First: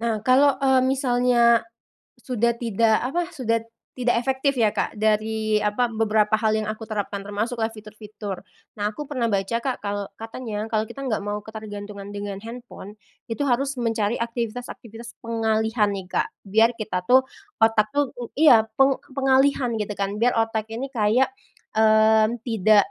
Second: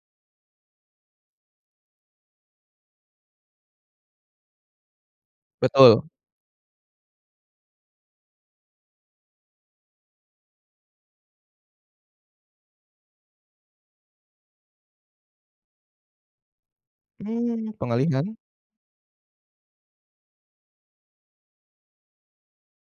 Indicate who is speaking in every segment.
Speaker 1: Nah, kalau, eee, misalnya sudah tidak apa, sudah tidak efektif ya, Kak, dari apa,
Speaker 2: Betul.
Speaker 1: beberapa hal yang aku terapkan, termasuklah fitur-fitur. Nah aku pernah baca, Kak, kalau katanya kalau kita nggak mau ketergantungan dengan handphone, itu harus mencari aktivitas-aktivitas pengalihan nih, Kak. Biar kita tuh,
Speaker 2: Mmm,
Speaker 1: otak tuh u
Speaker 2: pengalihan?
Speaker 1: iya, peng pengalihan gitu kan, biar otak ini kayak, mmm, tidak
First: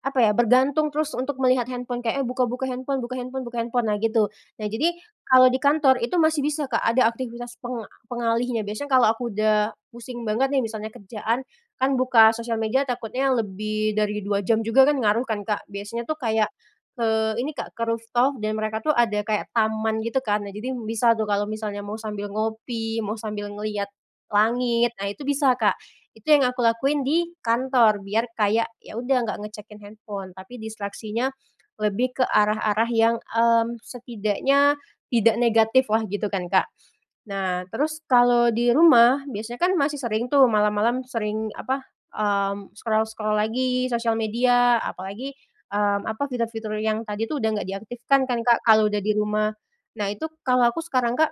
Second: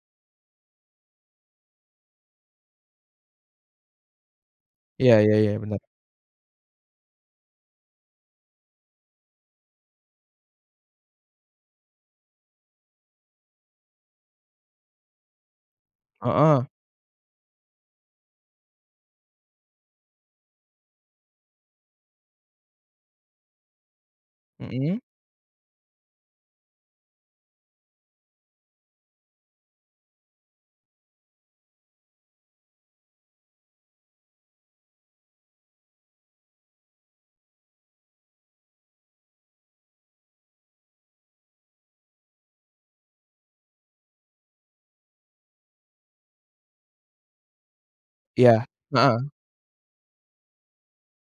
Speaker 1: apa ya, bergantung terus untuk melihat handphone. Kayak, eee, buka-buka handphone buka handphone buka handphone, nah gitu. Nah, jadi
Speaker 2: Iya iya
Speaker 1: kalau
Speaker 2: iya,
Speaker 1: di
Speaker 2: bener.
Speaker 1: kantor itu masih bisa, Kak, ada aktivitas peng pengalihnya. Biasanya kalau aku udah pusing banget nih, misalnya kerjaan, kan buka sosial media takutnya lebih dari 2 jam juga kan ngaruh kan, Kak, biasanya tuh kayak,
Speaker 2: Heeh.
Speaker 1: eee, ini, Kak, ke rooftop dan mereka tuh ada kayak taman gitu kan. Nah, jadi bisa tuh kalau misalnya mau sambil ngopi, mau sambil ngelihat langit,
Speaker 2: Mhm.
Speaker 1: nah itu bisa, Kak, itu yang aku lakuin di kantor. Biar kayak, ya udah nggak ngecekin handphone, tapi distraksinya lebih ke arah-arah yang, mmm, setidaknya tidak negatiflah gitu kan, Kak. Nah, terus kalau di rumah, biasanya kan masih sering tuh malam-malam sering apa, mmm, scroll-scroll lagi sosial media apalagi, mmm, apa, fitur-fitur yang tadi tuh udah gak diaktifkan kan, Kak,
Speaker 2: Iya,
Speaker 1: kalau udah di
Speaker 2: heeh.
Speaker 1: rumah. Nah itu, kalau aku sekarang, Kak,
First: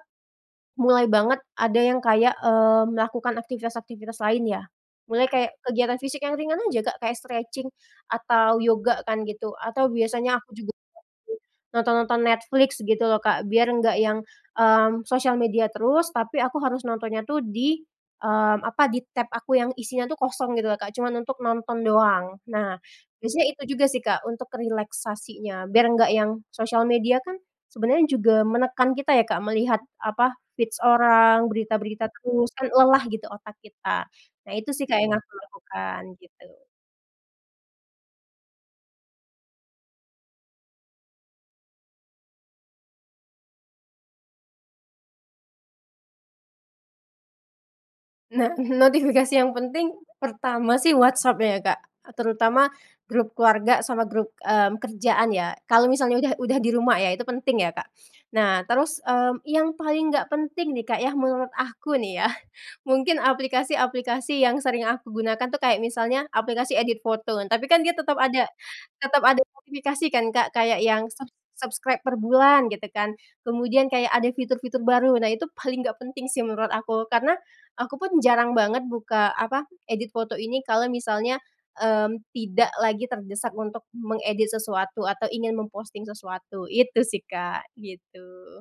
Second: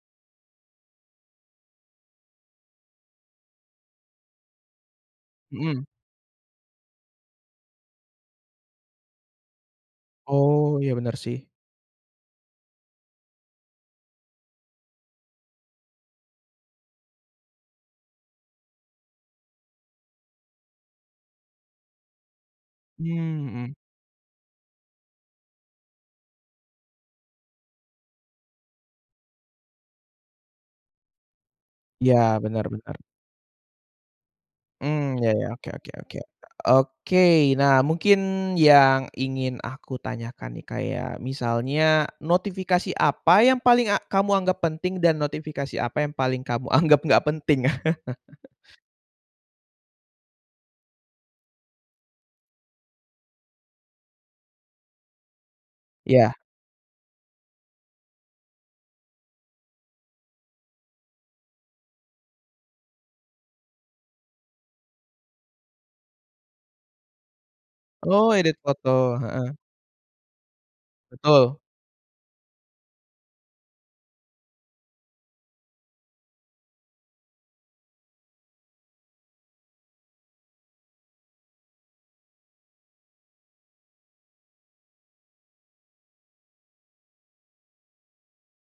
Speaker 1: mulai banget ada yang kayak, eee, melakukan aktivitas-aktivitas lain ya. Mulai kayak
Speaker 2: Mhm.
Speaker 1: kegiatan fisik yang ringan aja, Kak, kayak stretching atau yoga kan gitu, atau biasanya aku juga,
Speaker 2: Oh, iya, bener
Speaker 1: [unintelligible]
Speaker 2: sih.
Speaker 1: nonton-nonton Netflix gitu lho, Kak. Biar nggak yang, mmm, sosial media terus, tapi aku harus nontonnya tuh di, mmm, apa, di tab aku yang isinya tuh kosong gitu lho, Kak, cuman untuk nonton doang. Nah
Speaker 2: Mmm,
Speaker 1: biasanya itu
Speaker 2: mhm.
Speaker 1: juga sih, Kak, untuk relaksasinya. Biar nggak yang sosial media kan sebenarnya juga menekan kita ya, Kak, melihat apa, feeds orang, berita-berita
Speaker 2: Iya,
Speaker 1: terus,
Speaker 2: benar
Speaker 1: kan
Speaker 2: benar.
Speaker 1: lelah gitu otak kita. Nah itu sih, Kak, yang
Speaker 2: Mmm, iya
Speaker 1: aku
Speaker 2: iya, oke oke
Speaker 1: lakukan,
Speaker 2: oke,
Speaker 1: gitu.
Speaker 2: oke. Nah, mungkin yang ingin aku tanyakan nih, kayak misalnya notifikasi apa yang paling a kamu anggap penting dan notifikasi apa yang paling kamu anggap nggak penting?
Speaker 1: Nah, notifikasi yang penting, pertama sih WhatsApp ya, Kak, terutama grup keluarga sama grup, mmm, kerjaan ya. Kalau misalnya udah
Speaker 2: Iya.
Speaker 1: udah di rumah ya, itu penting ya, Kak. Nah, terus, mmm, yang paling gak penting nih, Kak, ya, menurut aku nih ya, mungkin aplikasi-aplikasi yang sering aku gunakan tuh, kayak misalnya aplikasi edit foto. Tapi kan dia tetep
Speaker 2: Oh,
Speaker 1: ada
Speaker 2: edit foto,
Speaker 1: tetep ada
Speaker 2: heeh.
Speaker 1: notifikasi kan, Kak, kayak yang ser
Speaker 2: Betul.
Speaker 1: subscribe per bulan gitu kan, kemudian kayak ada fitur-fitur baru. Nah, itu paling gak penting sih menurut aku. Karena aku pun jarang banget buka apa, edit foto ini kalau misalnya, mmm, tidak lagi terdesak untuk mengedit sesuatu atau ingin memposting sesuatu, itu sih, Kak, gitu.